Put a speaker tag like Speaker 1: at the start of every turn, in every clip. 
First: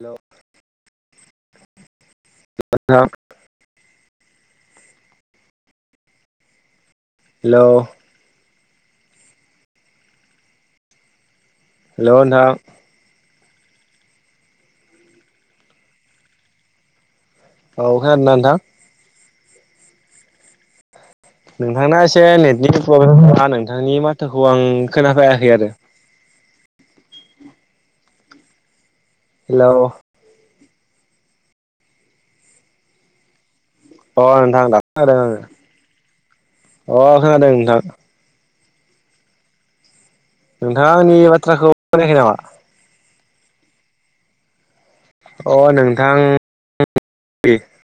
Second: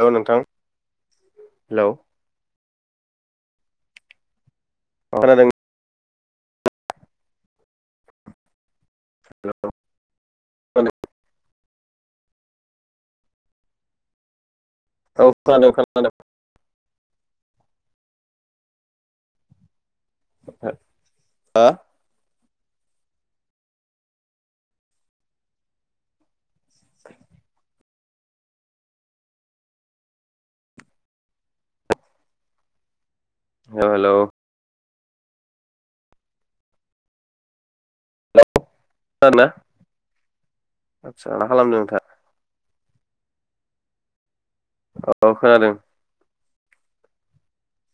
Speaker 1: Hello नोंथां hello.
Speaker 2: जाथा।
Speaker 1: खोनादों।
Speaker 2: हेलौ
Speaker 1: हेलौ
Speaker 2: हेलौ नोंथां
Speaker 1: औ खोनादों नोंथां खोनादों
Speaker 2: औ खोनादोंना नोंथां?
Speaker 1: ओहो
Speaker 2: नोंथांना एसे नेटनिक प्रब्लेमा नोंथांनि माथोखौ आं खोनाफायाखै आरो। हेलौ
Speaker 1: हेलौ
Speaker 2: अ नोंथां दा खोनादों आङो अ खोनादों नोंथां।
Speaker 1: खोनादोंना?
Speaker 2: नोंथाङा आंनि
Speaker 1: आदसा मा
Speaker 2: बाथ्राखौ
Speaker 1: खालामदों नोंथाङा
Speaker 2: बनायाखै नामा?
Speaker 1: औ
Speaker 2: अ
Speaker 1: खोनादों
Speaker 2: नोंथां [unintelligible]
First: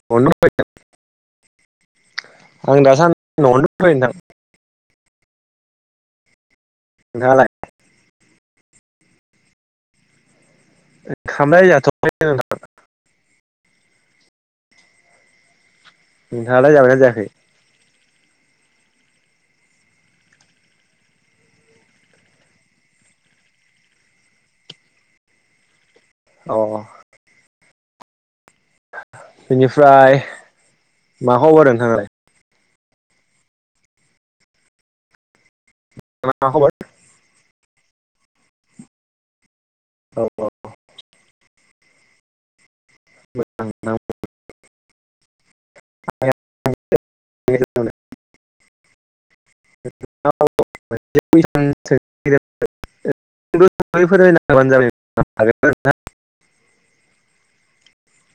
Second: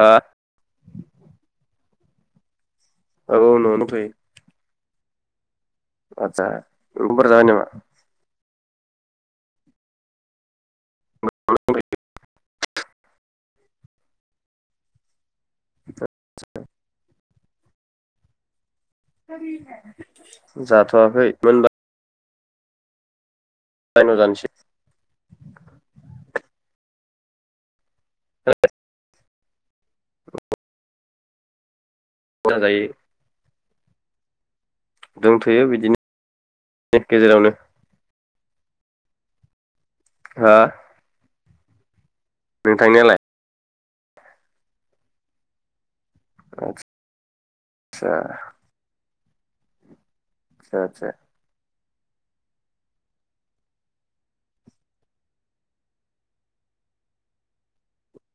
Speaker 1: हा
Speaker 2: आं
Speaker 1: औ
Speaker 2: दासानदि
Speaker 1: औ
Speaker 2: नआवनो दंथयो नोंथां।
Speaker 1: आतसा ओंखामफोर जाबाय
Speaker 2: नोंथाङालाय
Speaker 1: नामा?
Speaker 2: ओंखामलाय जाथआखै नों थां। नोंथाङालाय जाबायना जाखै?
Speaker 1: जाथवाखै मोनबा र जानिसै।
Speaker 2: अ बेनिफ्राय मा खबर नोंथाङालाय?
Speaker 1: [unintelligible] जायो दंथोयो बिदिनो
Speaker 2: मा खबर
Speaker 1: गेजेरावनो।
Speaker 2: औ औ
Speaker 1: हा? नोंथांनि
Speaker 2: मोजां [unintelligible]
Speaker 1: आतसा आदसा
Speaker 2: [unintelligible] [unintelligible] जाबाय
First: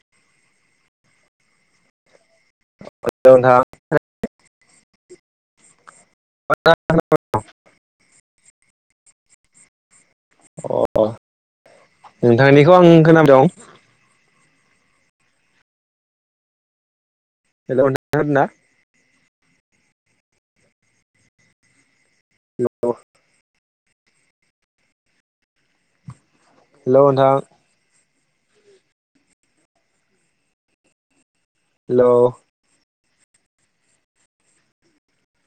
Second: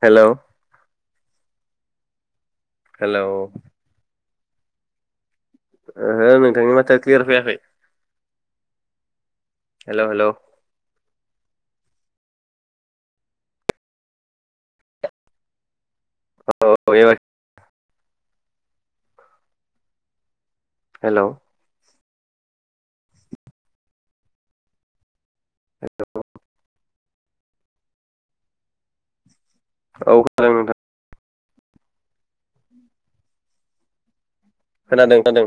Speaker 1: हेलौ हेलौ ओहो नोंथांनि माथोआ क्लियार फैयाखै। हेलौ हेलौ
Speaker 2: अ नोंथांनिखौ आं खोनाबाय दं।
Speaker 1: औ एब
Speaker 2: होलौ नोंथां खोनादोंना?
Speaker 1: हेलौ
Speaker 2: न
Speaker 1: हेलौ
Speaker 2: हेलौ नोंथां।
Speaker 1: औ खानादों नोंथां।
Speaker 2: हेल
Speaker 1: खोनादों खोनादों